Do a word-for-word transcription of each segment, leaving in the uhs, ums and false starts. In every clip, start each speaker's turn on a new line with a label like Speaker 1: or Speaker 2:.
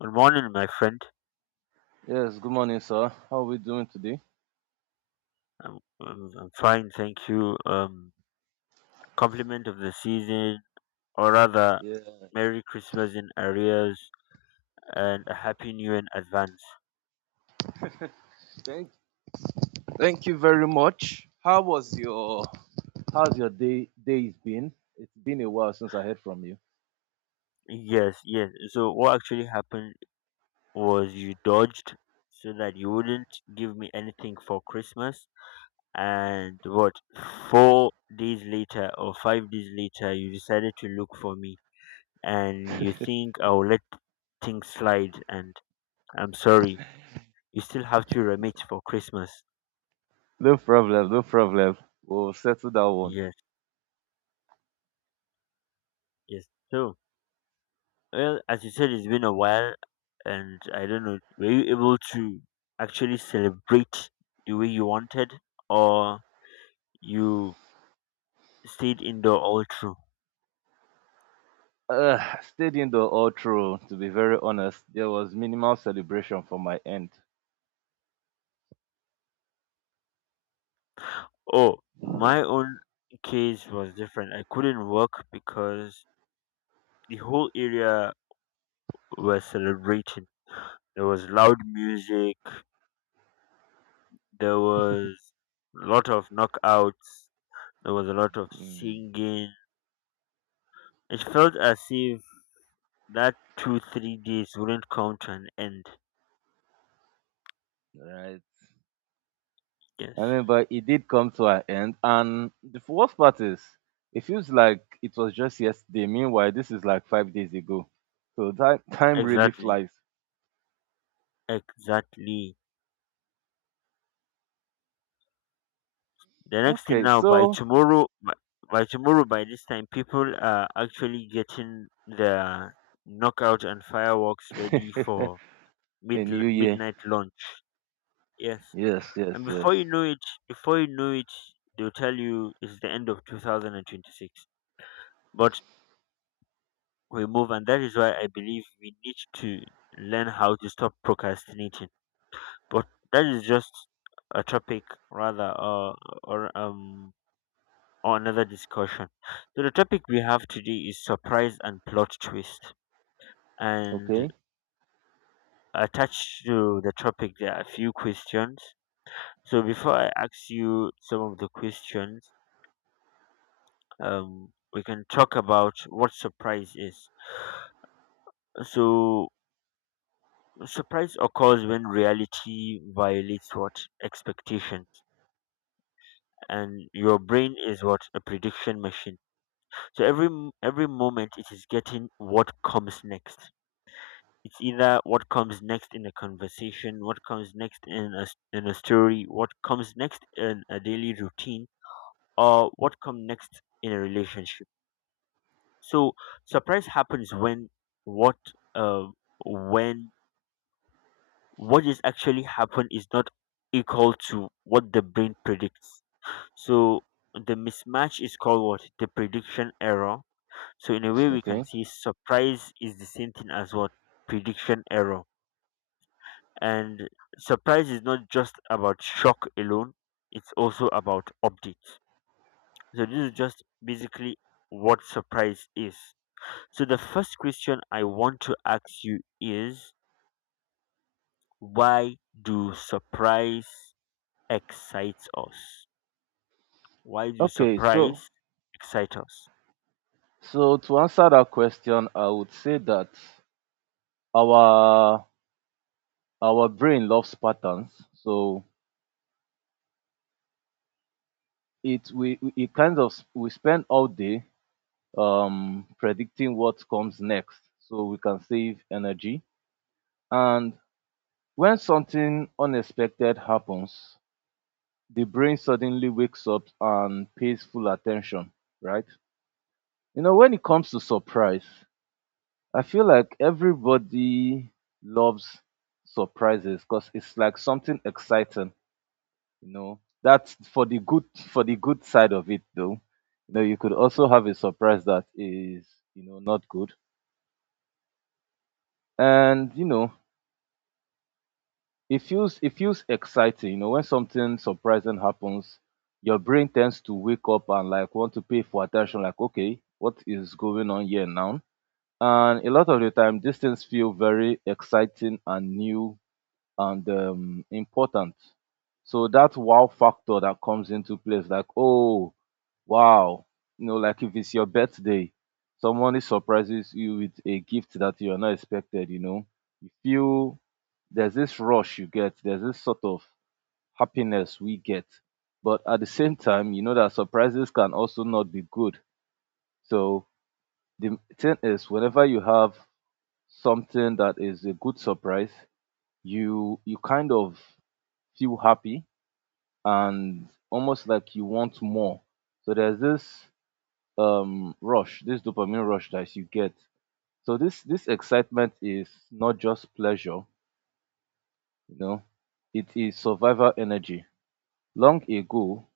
Speaker 1: Good morning, my friend.
Speaker 2: Yes, good morning, sir. How are we doing today?
Speaker 1: I'm, I'm, I'm fine, thank you. Um, compliment of the season, or rather,
Speaker 2: Yeah.
Speaker 1: Merry Christmas in arrears and a Happy New Year in advance.
Speaker 2: Thank you very much. How was your How's your day day's been? It's been a while since I heard from you.
Speaker 1: Yes, yes. So, what actually happened was you dodged so that you wouldn't give me anything for Christmas. And what, four days later or five days later, you decided to look for me and you think I'll let things slide. And I'm sorry, you still have to remit for Christmas.
Speaker 2: No problem, no problem. We'll settle that one.
Speaker 1: Yes, yes. So, well, as you said, it's been a while, and I don't know, were you able to actually celebrate the way you wanted, or you stayed indoor all through?
Speaker 2: Uh, Stayed indoor all through, to be very honest. There was minimal celebration from my end.
Speaker 1: Oh, my own case was different. I couldn't work because the whole area was celebrating. There was loud music, there was a lot of knockouts, there was a lot of
Speaker 2: Mm,
Speaker 1: singing. It felt as if that two, three days wouldn't come to an end.
Speaker 2: right.
Speaker 1: Yes,
Speaker 2: I mean, but it did come to an end. And the worst part is, it feels like it was just yesterday. Meanwhile, this is like five days ago. So that time really
Speaker 1: exactly,
Speaker 2: flies.
Speaker 1: exactly. The next thing
Speaker 2: Okay,
Speaker 1: now, by
Speaker 2: so
Speaker 1: tomorrow, by, by tomorrow, by this time, people are actually getting their knockout and fireworks ready for
Speaker 2: a
Speaker 1: mid
Speaker 2: new year.
Speaker 1: midnight launch. Yes,
Speaker 2: Yes, yes,
Speaker 1: and
Speaker 2: yes.
Speaker 1: before you know it, before you know it, they'll tell you it's the end of two thousand twenty-six. But we move, and that is why I believe we need to learn how to stop procrastinating. But that is just a topic rather uh, or um or another discussion. So the topic we have today is surprise and plot twist. And
Speaker 2: Okay,
Speaker 1: attached to the topic there are a few questions. So before I ask you some of the questions, um we can talk about what surprise is. So surprise occurs when reality violates what, expectations, and your brain is what, a prediction machine. So every m- every moment it is getting what comes next. It's either what comes next in a conversation, what comes next in a s- in a story, what comes next in a daily routine, or what comes next in a relationship. So surprise happens when what uh, when what is actually happened is not equal to what the brain predicts. So the mismatch is called what, the prediction error. So in a way, we can
Speaker 2: okay,
Speaker 1: see surprise is the same thing as what, prediction error. And surprise is not just about shock alone; it's also about updates. So this is just basically what surprise is. So the first question I want to ask you is, why do surprise excites us? Why do
Speaker 2: okay. So,
Speaker 1: surprise excite us?
Speaker 2: so to answer that question, I would say that our our brain loves patterns. So it we we- it kind of s- we spend all day um predicting what comes next, so we can save energy. And when something unexpected happens, the brain suddenly wakes up and pays full attention, right? You know, when it comes to surprise, I feel like everybody loves surprises because it's like something exciting, you know. That's for the good for the good side of it though. You know, you could also have a surprise that is, you know, not good. And you know, it feels it feels exciting, you know. When something surprising happens, your brain tends to wake up and like want to pay for attention, like, okay, what is going on here now? And a lot of the time these things feel very exciting and new, and um, important. So that wow factor that comes into place, like, oh, wow. You know, like, if it's your birthday, someone surprises you with a gift that you are not expected, you know, you feel there's this rush you get, there's this sort of happiness we get. But at the same time, you know that surprises can also not be good. So the thing is, whenever you have something that is a good surprise, you you kind of feel happy and almost like you want more. So there's this um rush, this dopamine rush that you get. So this this excitement is not just pleasure, you know, it is survival energy. Long ago,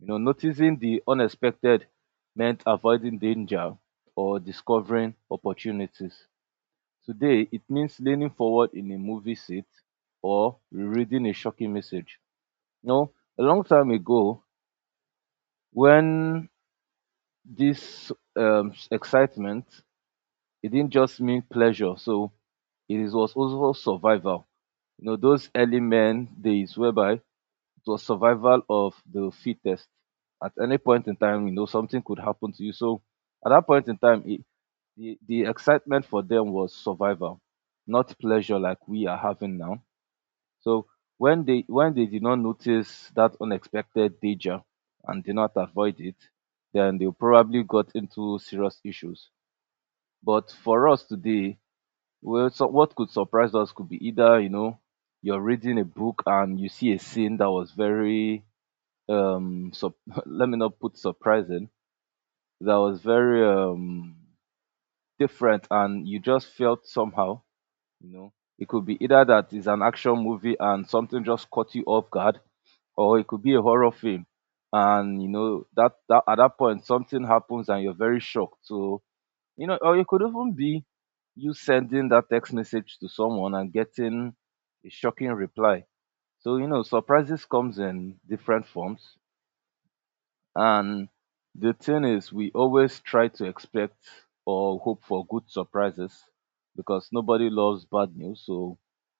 Speaker 2: you know, noticing the unexpected meant avoiding danger or discovering opportunities. Today, it means leaning forward in a movie seat or reading a shocking message. No, a long time ago, when this um, excitement, it didn't just mean pleasure. So it is- was also survival. You know, those early men days whereby it was survival of the fittest. At any point in time, you know, something could happen to you. So at that point in time, it, the, the excitement for them was survival, not pleasure like we are having now. So when they when they did not notice that unexpected danger and did not avoid it, then they probably got into serious issues. But for us today, well, so what could surprise us could be either, you know, you're reading a book and you see a scene that was very um sup let me not put surprising, that was very um different, and you just felt somehow, you know. It could be either that it's an action movie and something just caught you off guard, or it could be a horror film, and you know that, that at that point something happens and you're very shocked. So, you know, or it could even be you sending that text message to someone and getting a shocking reply. So, you know, surprises comes in different forms. And the thing is, we always try to expect or hope for good surprises because nobody loves bad news. So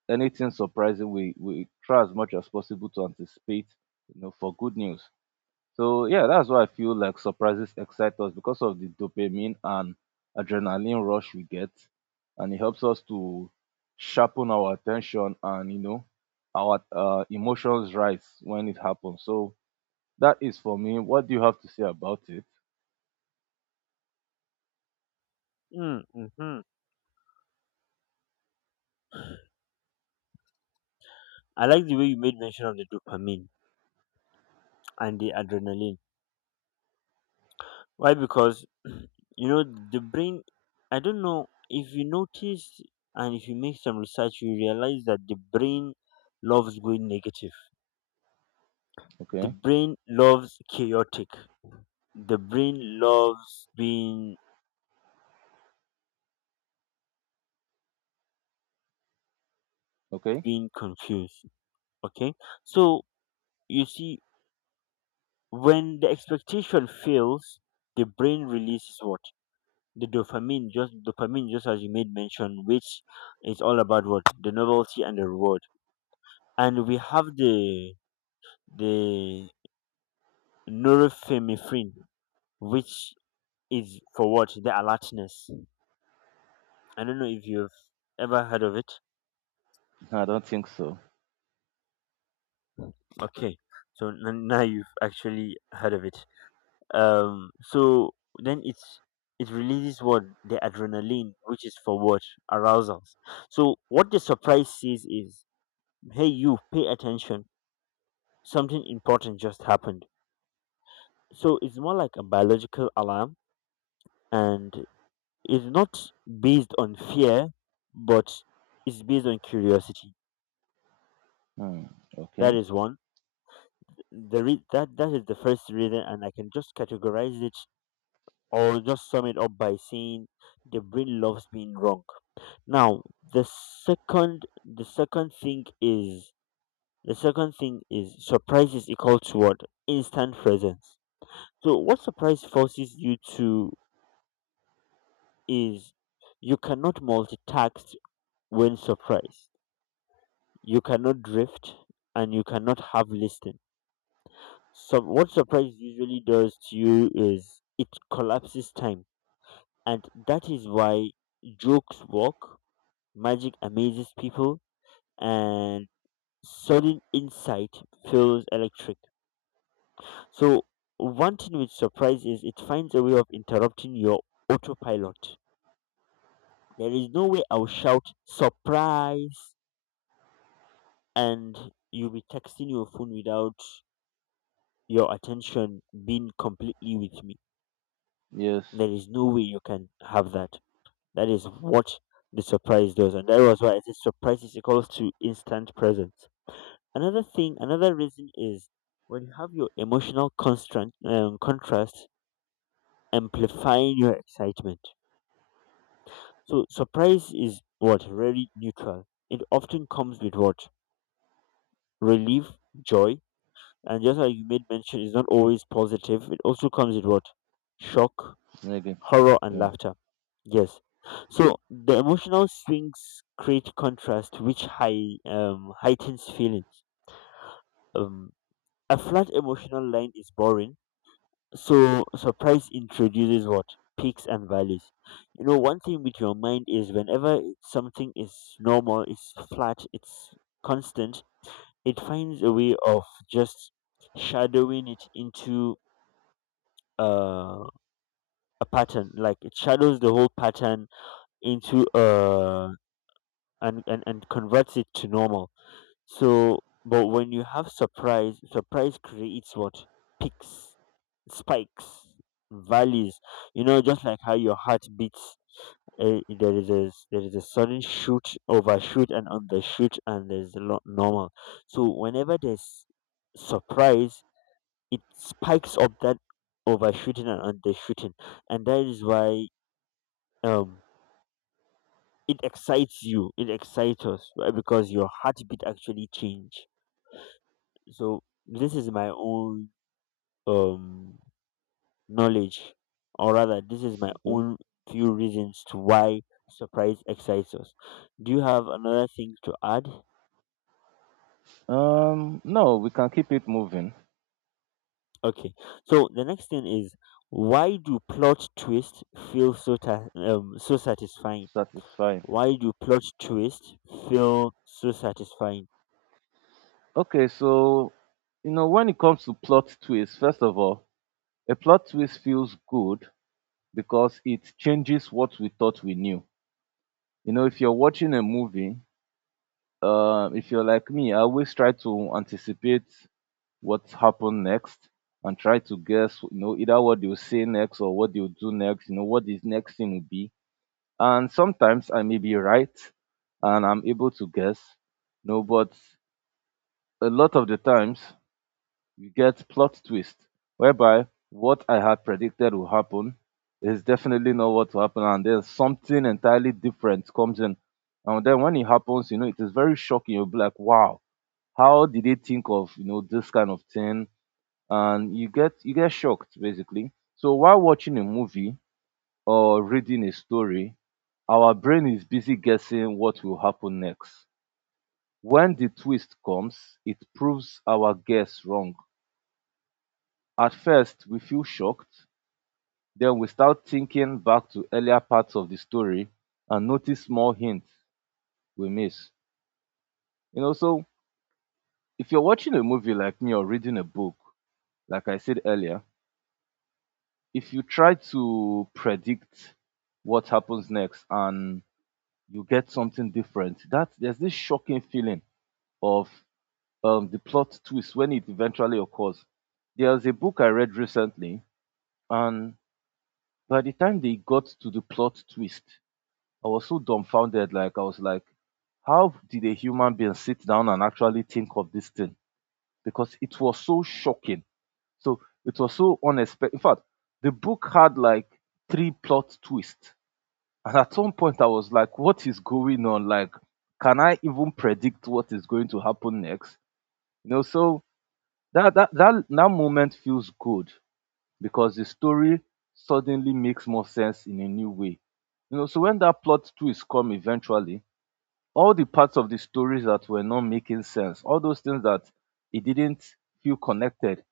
Speaker 2: anything surprising, we we try as much as possible to anticipate, you know, for good news. So yeah, that's why I feel like surprises excite us because of the dopamine and adrenaline rush we get, and it helps us to sharpen our attention, and you know, our uh, emotions rise when it happens. So that is for me. What do you have to say about it?
Speaker 1: Mm-hmm. I like the way you made mention of the dopamine and the adrenaline. Why? Because you know the brain. I don't know if you notice, and if you make some research, you realize that the brain loves going negative. The
Speaker 2: Okay,
Speaker 1: brain loves chaotic. The brain loves being
Speaker 2: okay.
Speaker 1: being confused. Okay, so you see, when the expectation fails, the brain releases what, the dopamine just dopamine, just as you made mention, which is all about what, the novelty and the reward. And we have the the norepinephrine, which is for what? The alertness. I don't know if you've ever heard of it.
Speaker 2: I don't think so.
Speaker 1: Okay, so n- now you've actually heard of it. Um, so then it's, it releases what, the adrenaline, which is for what, arousals. So what the surprise says is, hey, you pay attention. Something important just happened. So it's more like a biological alarm, and is not based on fear, but is based on curiosity.
Speaker 2: Hmm.
Speaker 1: That
Speaker 2: Okay.
Speaker 1: is one. The re- that that is the first reason, and I can just categorize it or just sum it up by saying the brain loves being wrong. Now, the second the second thing is the second thing is, surprise is equal to what, instant presence. So what surprise forces you to is, you cannot multitask when surprised, you cannot drift, and you cannot have listing. So what surprise usually does to you is it collapses time. And that is why jokes work, magic amazes people, and sudden insight feels electric. So one thing with surprise is it finds a way of interrupting your autopilot. There is no way I'll shout surprise and you'll be texting your phone without your attention being completely with me.
Speaker 2: Yes.
Speaker 1: There is no way you can have that. That is what the surprise does, and that was why I said surprise is equals to instant presence. Another thing, another reason is when you have your emotional constant um, contrast amplifying your excitement. So surprise is what, really neutral. It often comes with what, relief, joy, and just like you made mention, it's not always positive. It also comes with what, shock,
Speaker 2: Negative.
Speaker 1: horror and
Speaker 2: Yeah.
Speaker 1: laughter. Yes. So the emotional swings create contrast, which high, um, heightens feelings. Um, a flat emotional line is boring, so surprise introduces what, peaks and valleys. You know, one thing with your mind is whenever something is normal, it's flat, it's constant, it finds a way of just shadowing it into uh, a pattern. Like it shadows the whole pattern into a and and and converts it to normal. So but when you have surprise surprise creates what, peaks, spikes, valleys, you know, just like how your heart beats. Uh, there is a s- there is a sudden shoot, overshoot and undershoot, and there's a lot normal. So whenever there's surprise, it spikes up that overshooting and undershooting, and that is why um it excites you, it excites us, right? Because your heartbeat actually change. So this is my own um knowledge, or rather, this is my
Speaker 2: Okay.
Speaker 1: own few reasons to why surprise excites us. Do you have another thing to add?
Speaker 2: Um. No, we can keep it moving.
Speaker 1: Okay, so the next thing is, why do plot twists feel so ta- um, so satisfying?
Speaker 2: Satisfying.
Speaker 1: Why do plot twists feel so satisfying?
Speaker 2: Okay. So, you know, when it comes to plot twists, first of all, a plot twist feels good because it changes what we thought we knew. You know, if you're watching a movie, uh, if you're like me, I always try to anticipate what happened next and try to guess, you know, either what they'll say next or what they'll do next, you know, what this next thing will be. And sometimes I may be right and I'm able to guess, you know, but a lot of the times you get plot twist whereby what I had predicted will happen is definitely not what will happen, and then something entirely different comes in. And then when it happens, you know, it is very shocking. You'll be like, wow, how did they think of, you know, this kind of thing? And you get you get shocked basically. So while watching a movie or reading a story, our brain is busy guessing what will happen next. When the twist comes, it proves our guess wrong. At first, we feel shocked. Then we start thinking back to earlier parts of the story and notice small hints we miss. You know, so if you're watching a movie like me or reading a book, like I said earlier, if you try to predict what happens next and you get something different, that there's this shocking feeling of um, the plot twist when it eventually occurs. There's a book I read recently, and by the time they got to the plot twist, I was so dumbfounded. Like, I was like, how did a human being sit down and actually think of this thing? Because it was so shocking. So it was so unexpected. In fact, the book had like three plot twists. And at some point I was like, what is going on? Like, can I even predict what is going to happen next? You know, so that that that, that moment feels good because the story suddenly makes more sense in a new way. You know, so when that plot twist come eventually, all the parts of the stories that were not making sense, all those things that it didn't feel connected,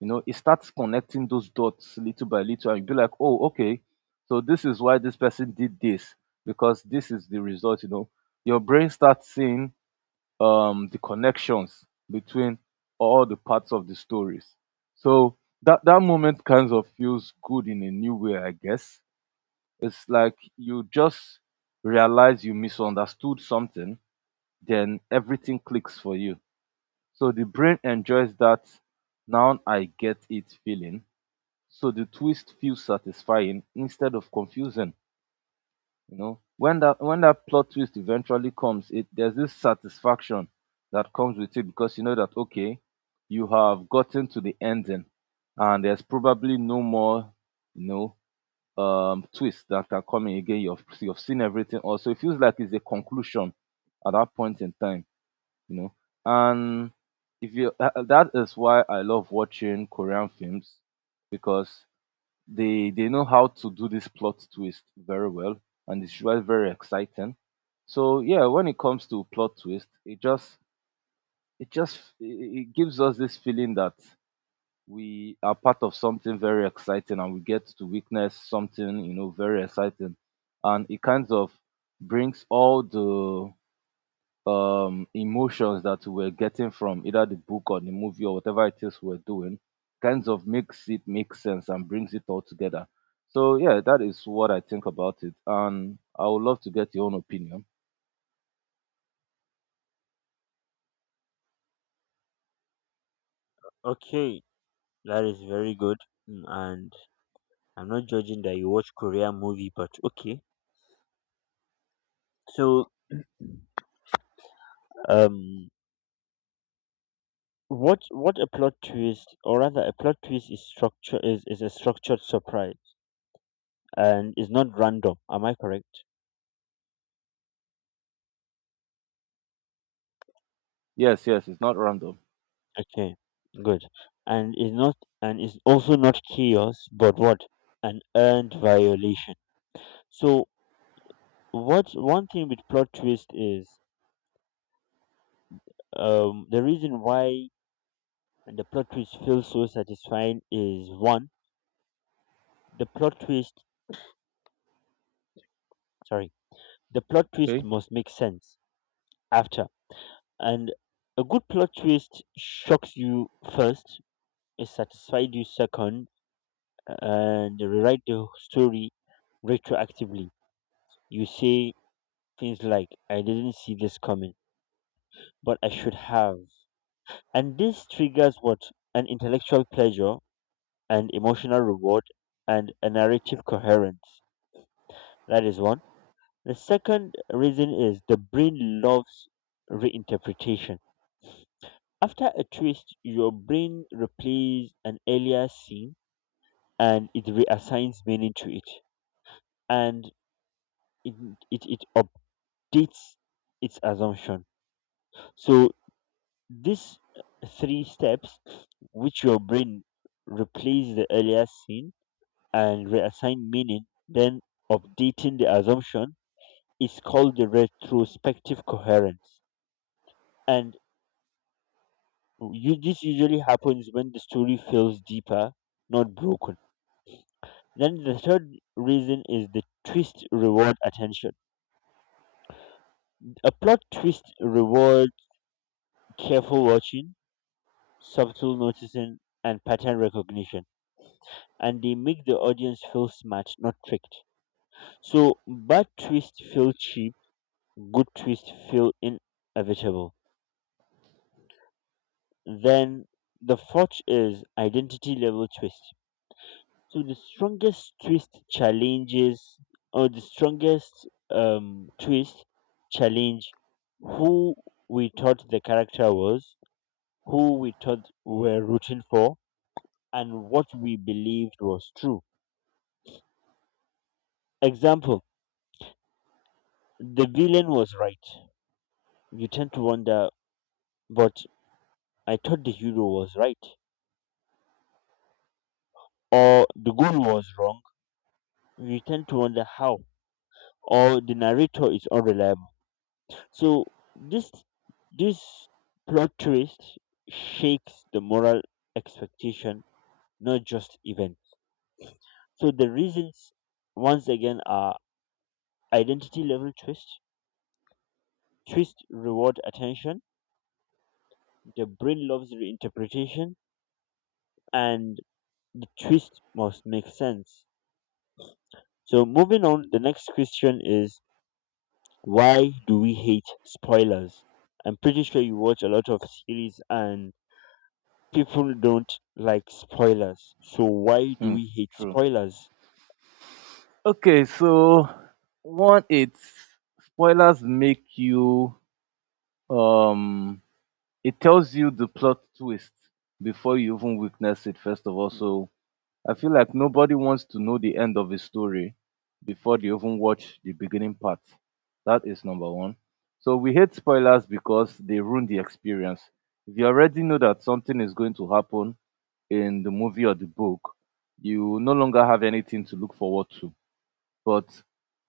Speaker 2: you know, it starts connecting those dots little by little, and you be like, oh, okay, so this is why this person did this, because this is the result, you know. Your brain starts seeing um, the connections between all the parts of the stories. So that that moment kind of feels good in a new way, I guess. It's like you just realize you misunderstood something, then everything clicks for you. So the brain enjoys that now I get it feeling. So the twist feels satisfying instead of confusing. You know, when that when that plot twist eventually comes, it there's this satisfaction that comes with it because you know that, okay, you have gotten to the ending and there's probably no more, you know, um twists that are coming again. You've you've seen everything also. It feels like it's a conclusion at that point in time, you know. And if you uh, uh, that is why I love watching Korean films because they they know how to do this plot twist very well, and it's usually very exciting. So yeah, when it comes to plot twist, it just it just it it gives us this feeling that we are part of something very exciting and we get to witness something, you know, very exciting. And it kind of brings all the um, emotions that we were getting from either the book or the movie or whatever it is we're doing, kinds of makes it make sense and brings it all together. So yeah, that is what I think about it, and I would love to get your own opinion.
Speaker 1: Okay, that is very good. Mm, and I'm not judging that you watch Korean movie, but okay. So, um, what what a plot twist, or rather, a plot twist is structure is is a structured surprise and is not random. Am I correct?
Speaker 2: Yes, yes, it's not random.
Speaker 1: Okay, good. And is not, and is also not chaos, but what, an earned violation. So, what, one thing with plot twist is, um, the reason why the plot twist feels so satisfying is, one, the plot twist. Sorry, the plot twist
Speaker 2: Okay.
Speaker 1: must make sense after. And a good plot twist shocks you first, it satisfies you second, and rewrite the story retroactively. You say things like, I didn't see this coming, but I should have. And this triggers what? An intellectual pleasure, an emotional reward, and a narrative coherence. That is one. The second reason is, the brain loves reinterpretation. After a twist, your brain replays an earlier scene and it reassigns meaning to it, and it, it, it updates its assumption. So, these three steps, which your brain replays the earlier scene and reassign meaning, then updating the assumption, is called the retrospective coherence. And you, this usually happens when the story feels deeper, not broken. Then the third reason is the twist reward attention. A plot twist reward careful watching, subtle noticing, and pattern recognition. And they make the audience feel smart, not tricked. So bad twist feel cheap, good twist feel inevitable. Then the fourth is identity level twist. So the strongest twist challenges, or the strongest um, twist challenge, who we thought the character was, who we thought we're rooting for, and what we believed was true. Example: the villain was right. You tend to wonder, but I thought the hero was right, or the goal was wrong. You tend to wonder how, or the narrator is unreliable. So this this plot twist shakes the moral expectation, not just event. So the reasons once again are identity level twist, twist reward attention, the brain loves reinterpretation, and the twist must make sense. So moving on, the next question is, why do we hate spoilers? I'm pretty sure you watch a lot of series and people don't like spoilers. So why do
Speaker 2: Hmm,
Speaker 1: we hate
Speaker 2: true.
Speaker 1: spoilers?
Speaker 2: Okay, so one, it's spoilers make you um, it tells you the plot twist before you even witness it. First of all, so I feel like nobody wants to know the end of a story before they even watch the beginning part. That is number one. So we hate spoilers because they ruin the experience. If you already know that something is going to happen in the movie or the book, you no longer have anything to look forward to. But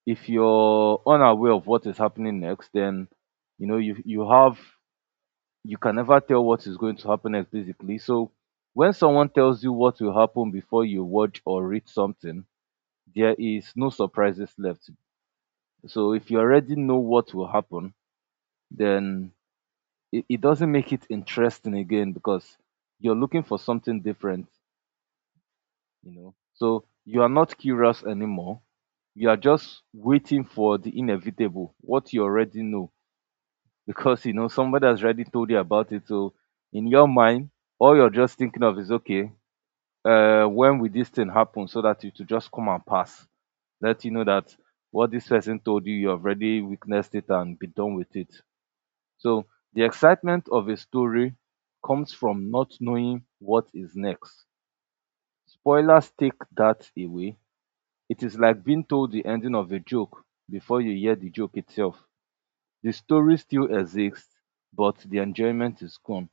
Speaker 2: if you're unaware of what is happening next, then you know you you have you can never tell what is going to happen next basically. So when someone tells you what will happen before you watch or read something, there is no surprises left. So if you already know what will happen, then it, it doesn't make it interesting again because you're looking for something different, you know. So you are not curious anymore. You are just waiting for the inevitable, what you already know, because you know somebody has already told you about it. So in your mind, all you're just thinking of is okay, uh, when will this thing happen so that it will just come and pass? Let you know that what this person told you, you have already witnessed it and be done with it. So the excitement of a story comes from not knowing what is next. Spoilers take that away. It is like being told the ending of a joke before you hear the joke itself. The story still exists, but the enjoyment is gone.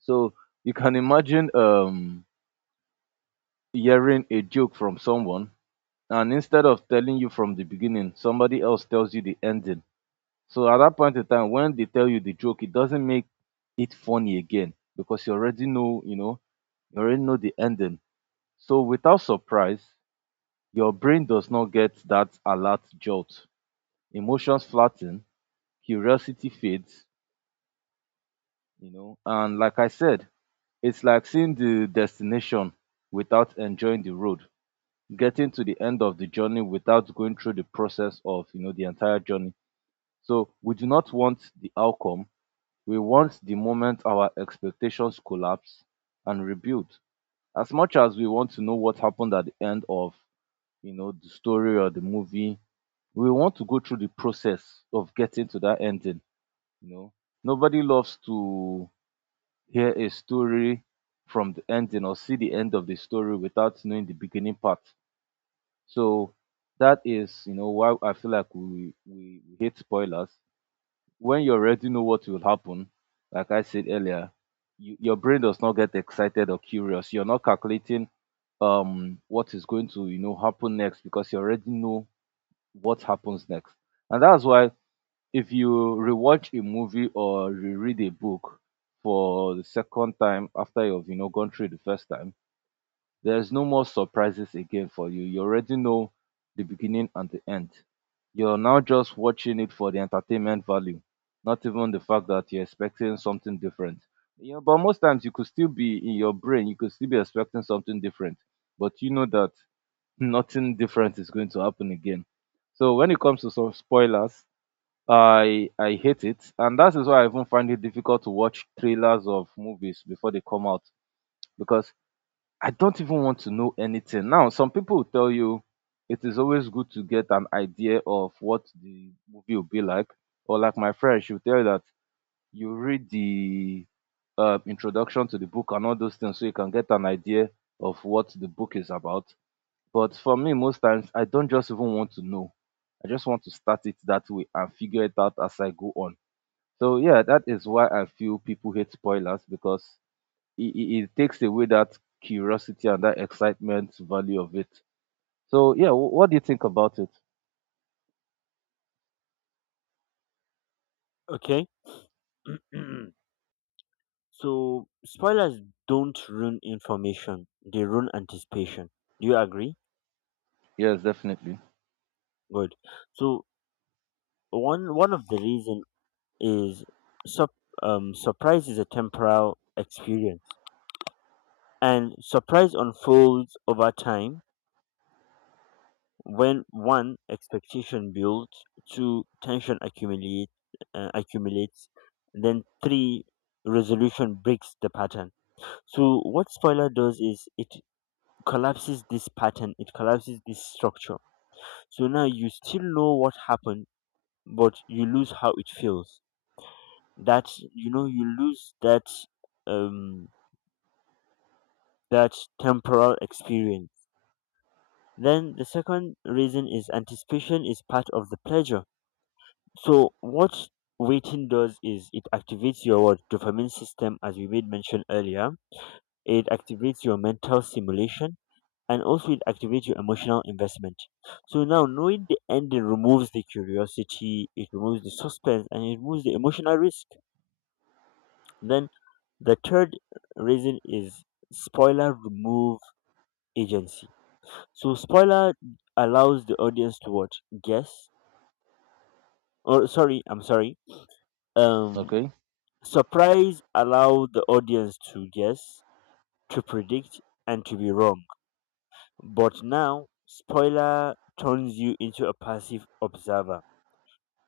Speaker 2: So you can imagine um, hearing a joke from someone, and instead of telling you from the beginning, somebody else tells you the ending. So at that point in time, when they tell you the joke, it doesn't make it funny again because you already know, you know, you already know the ending. So without surprise, your brain does not get that alert jolt. Emotions flatten, curiosity fades, you know, and like I said, it's like seeing the destination without enjoying the road. Getting to the end of the journey without going through the process of, you know, the entire journey. So we do not want the outcome. We want the moment our expectations collapse and rebuild. As much as we want to know what happened at the end of, you know, the story or the movie, we want to go through the process of getting to that ending, you know. Nobody loves to hear a story from the ending or see the end of the story without knowing the beginning part. So that is, you know, why I feel like we we, we hate spoilers. When you already know what will happen, like I said earlier, you, your brain does not get excited or curious. You're not calculating um what is going to, you know, happen next because you already know what happens next. And that's why if you rewatch a movie or reread a book for the second time after you've, you know, gone through the first time, there's no more surprises again for you. You already know the beginning and the end. You're now just watching it for the entertainment value, not even the fact that you're expecting something different. You know, but most times you could still be in your brain, you could still be expecting something different, but you know that nothing different is going to happen again. So when it comes to some spoilers, I I hate it, and that is why I even find it difficult to watch trailers of movies before they come out because I don't even want to know anything. Now, some people will tell you it is always good to get an idea of what the movie will be like. Or like my friend, she'll tell you that you read the uh, introduction to the book and all those things so you can get an idea of what the book is about. But for me, most times I don't just even want to know. I just want to start it that way and figure it out as I go on. So yeah, that is why I feel people hate spoilers because it, it, it takes away that curiosity and that excitement value of it. So yeah, wh- what do you think about it?
Speaker 1: Okay. So spoilers don't ruin information. They ruin anticipation. Do you agree?
Speaker 2: Yes, definitely.
Speaker 1: Good. So one one of the reason is sup um, surprise is a temporal experience, and surprise unfolds over time. When, one, expectation builds, two, tension accumulate uh, accumulates, and then three, resolution breaks the pattern. So what spoiler does is it collapses this pattern, it collapses this structure. So now you still know what happened, but you lose how it feels. That, you know, you lose that um that temporal experience. Then the second reason is, anticipation is part of the pleasure. So what waiting does is it activates your what, dopamine system, as we made mention earlier. It activates your mental stimulation, and also it activates your emotional investment. So now knowing the ending removes the curiosity, it removes the suspense and it removes the emotional risk. Then the third reason is spoiler remove agency. So spoiler allows the audience to what, guess. Or sorry, I'm sorry. um.
Speaker 2: Okay.
Speaker 1: Surprise allowed the audience to guess, to predict, and to be wrong. But now, spoiler turns you into a passive observer.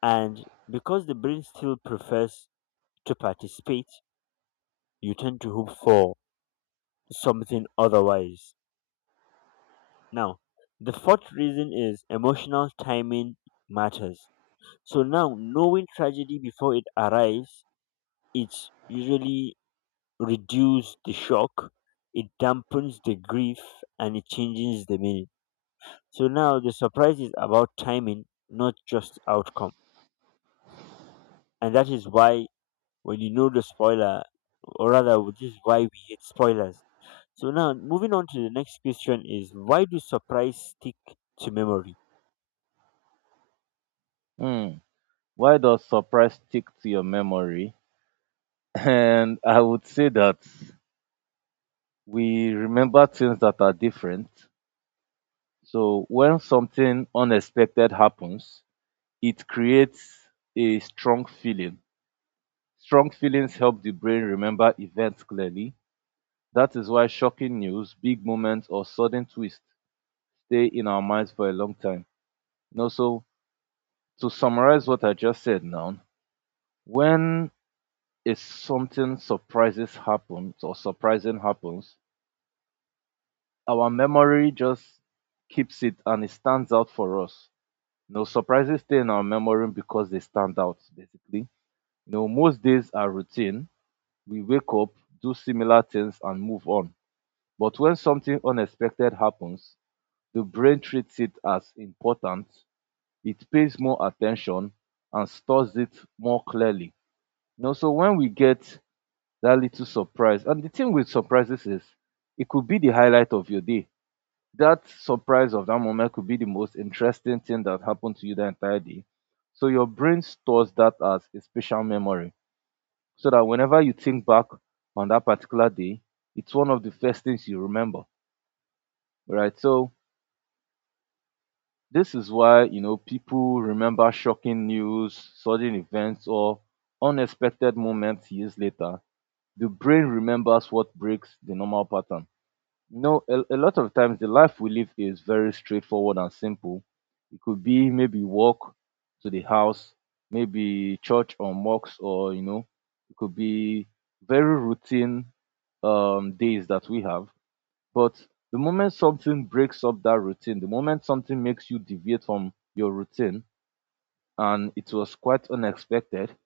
Speaker 1: And because the brain still prefers to participate, you tend to hope for something otherwise. Now, the fourth reason is emotional timing matters. So now, knowing tragedy before it arrives, it usually reduce the shock, it dampens the grief, and it changes the meaning. So now the surprise is about timing, not just outcome. And that is why when you know the spoiler, or rather, which is why we hate spoilers. So now, moving on to the next question is, why do surprise stick to memory?
Speaker 2: Hmm. Why does surprise stick to your memory? And I would say that we remember things that are different. So when something unexpected happens, it creates a strong feeling. Strong feelings help the brain remember events clearly. That is why shocking news, big moments, or sudden twists stay in our minds for a long time. You know, so to summarize what I just said now, when is something surprises happens or surprising happens, our memory just keeps it and it stands out for us. You know, surprises stay in our memory because they stand out basically. You know, most days are routine. We wake up, do similar things and move on. But when something unexpected happens, the brain treats it as important, it pays more attention and stores it more clearly. You know, so when we get that little surprise, and the thing with surprises is it could be the highlight of your day. That surprise of that moment could be the most interesting thing that happened to you the entire day. So your brain stores that as a special memory. So that whenever you think back on that particular day, it's one of the first things you remember. Right. So this is why, you know, people remember shocking news, sudden events, or unexpected moments years later. The brain remembers what breaks the normal pattern. You know, a, a lot of times the life we live is very straightforward and simple. It could be maybe walk to the house, maybe church or mosque, or, you know, it could be very routine um, days that we have. But the moment something breaks up that routine, the moment something makes you deviate from your routine and it was quite unexpected,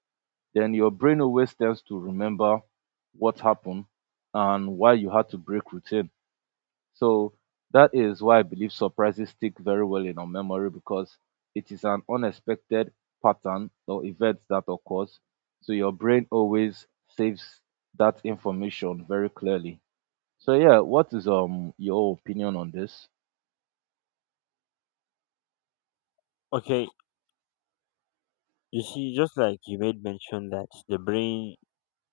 Speaker 2: then your brain always tends to remember what happened and why you had to break routine. So that is why I believe surprises stick very well in our memory because it is an unexpected pattern or event that occurs. So your brain always saves that information very clearly. So yeah, what is um your opinion on this?
Speaker 1: Okay, you see, just like you made mention that the brain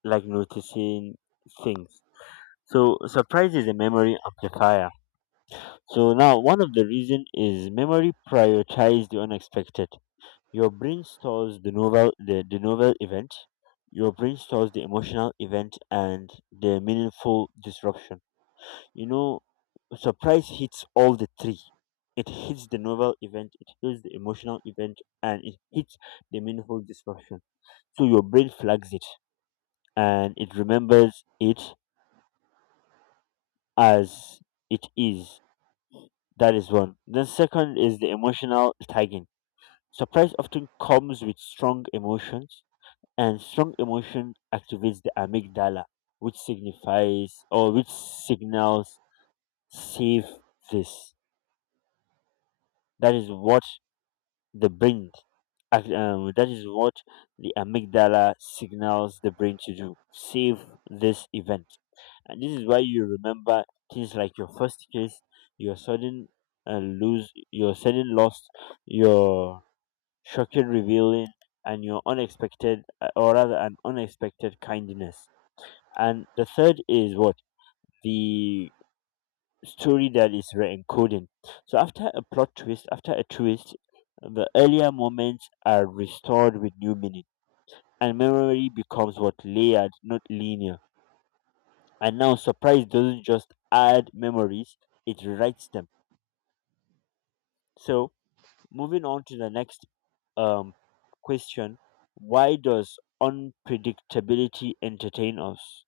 Speaker 1: like noticing things. So surprise is a memory amplifier. So now, one of the reason is memory prioritize the unexpected. Your brain stores the novel, the, the novel event, your brain stores the emotional event and the meaningful disruption. You know, surprise hits all the three. It hits the novel event, it hits the emotional event, and it hits the meaningful disruption. So your brain flags it and it remembers it as it is. That is one. Then second is the emotional tagging. Surprise often comes with strong emotions, and strong emotion activates the amygdala, which signifies or which signals save this. That is what the brain, ac- um, that is what the amygdala signals the brain to do. Save this event, and this is why you remember things like your first kiss, your sudden uh, lose, your sudden loss, your shocking, revealing, and your unexpected, uh, or rather, an unexpected kindness. And the third is what the story, that is re-encoding. So after a plot twist, after a twist, the earlier moments are restored with new meaning, and memory becomes what layered, not linear. And now surprise doesn't just add memories; it rewrites them. So, moving on to the next um, question. Why does unpredictability entertain us?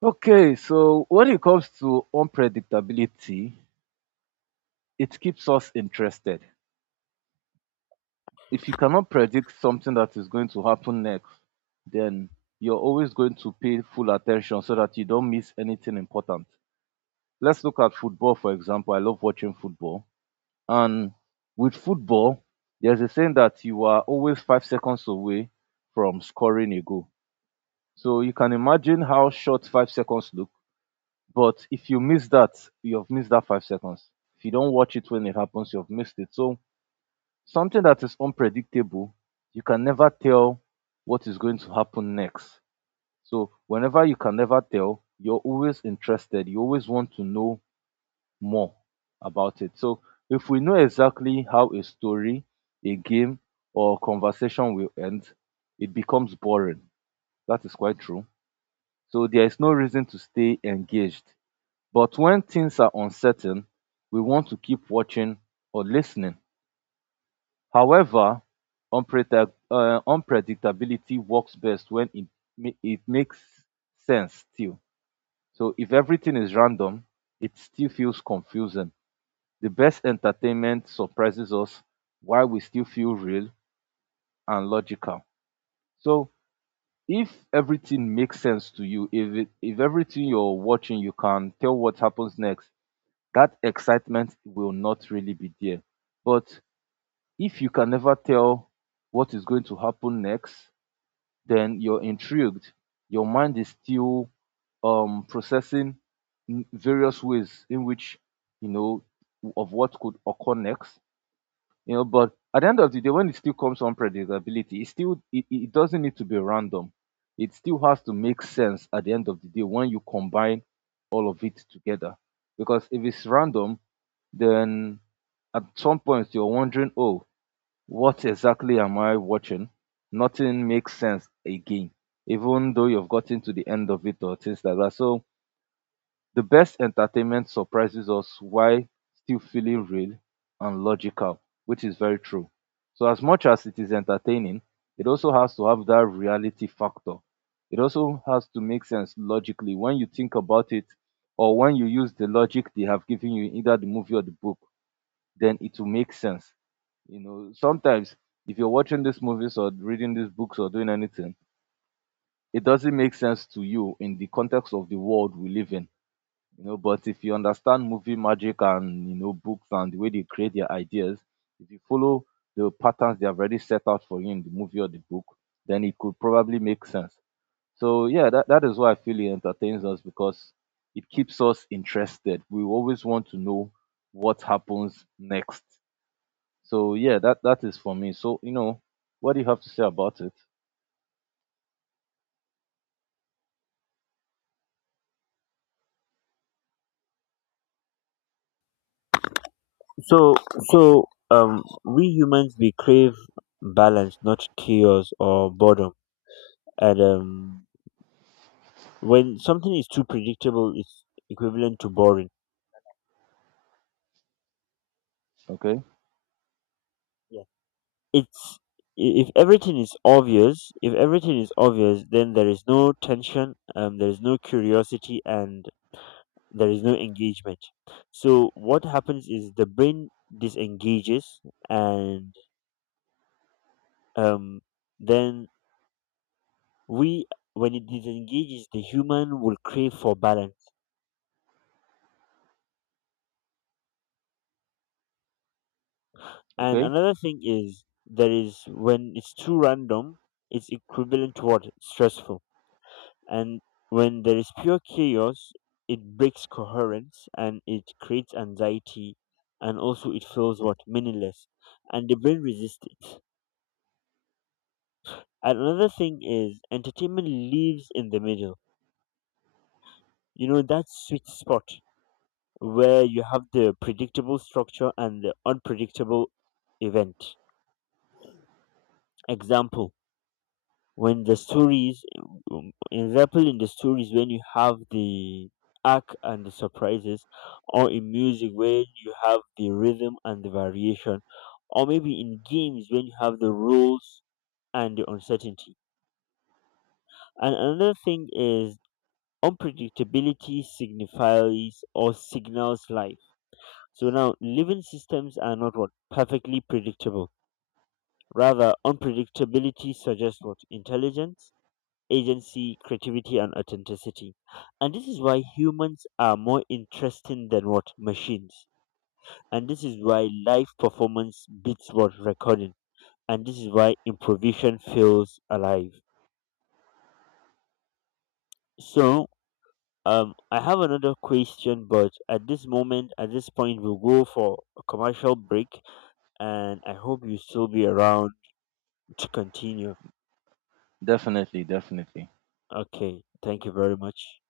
Speaker 2: Okay, so when it comes to unpredictability, it keeps us interested. If you cannot predict something that is going to happen next, then you're always going to pay full attention so that you don't miss anything important. Let's look at football, for example. I love watching football. And with football, there's a saying that you are always five seconds away from scoring a goal. So you can imagine how short five seconds look. But if you miss that, you've missed that five seconds. If you don't watch it when it happens, you've missed it. So something that is unpredictable, you can never tell what is going to happen next. So whenever you can never tell, you're always interested. You always want to know more about it. So if we know exactly how a story, a game, or conversation will end, it becomes boring. That is quite true. So there is no reason to stay engaged, but when things are uncertain, we want to keep watching or listening. However, unpredict- uh, unpredictability works best when it, ma- it makes sense still. So if everything is random, it still feels confusing. The best entertainment surprises us while we still feel real and logical. So if everything makes sense to you, if it, if everything you're watching, you can tell what happens next, that excitement will not really be there. But if you can never tell what is going to happen next, then you're intrigued. Your mind is still um, processing n- various ways in which, you know, of what could occur next. You know, but at the end of the day, when it still comes on predictability, it still it, it doesn't need to be random. It still has to make sense at the end of the day when you combine all of it together. Because if it's random, then at some point you're wondering, oh, what exactly am I watching? Nothing makes sense again, even though you've gotten to the end of it or things like that. So the best entertainment surprises us while still feeling real and logical, which is very true. So as much as it is entertaining, it also has to have that reality factor. It also has to make sense logically when you think about it or when you use the logic they have given you, in either the movie or the book, then it will make sense. You know, sometimes if you're watching these movies or reading these books or doing anything, it doesn't make sense to you in the context of the world we live in. You know, but if you understand movie magic and you know books and the way they create their ideas, if you follow the patterns they have already set out for you in the movie or the book, then it could probably make sense. So yeah, that, that is why I feel it entertains us because it keeps us interested. We always want to know what happens next. So yeah, that that is for me. So you know, what do you have to say about it?
Speaker 1: So, so um, we humans, we crave balance, not chaos or boredom. And um, when something is too predictable, it's equivalent to boring.
Speaker 2: Okay,
Speaker 1: Yeah. It's i- if everything is obvious, if everything is obvious, then there is no tension, um, there is no curiosity, and there is no engagement. So what happens is the brain disengages, and um, then we, when it disengages, the human will crave for balance. And
Speaker 2: okay,
Speaker 1: another thing is, there is, when it's too random it's equivalent to what stressful, and when there is pure chaos it breaks coherence and it creates anxiety, and also it feels what meaningless, and the brain resists it. And another thing is entertainment lives in the middle. You know, that sweet spot where you have the predictable structure and the unpredictable event. Example, when the stories, um, example in the stories when you have the arc and the surprises, or in music when you have the rhythm and the variation, or maybe in games when you have the rules and the uncertainty. And another thing is, unpredictability signifies or signals life. So now, living systems are not what perfectly predictable. Rather, unpredictability suggests what intelligence, agency, creativity, and authenticity. And this is why humans are more interesting than what machines. And this is why live performance beats what recording. And this is why improvisation feels alive. So, Um, I have another question, but at this moment, at this point, we'll go for a commercial break, and I hope you still be around to continue.
Speaker 2: definitely, definitely.
Speaker 1: Okay, thank you very much.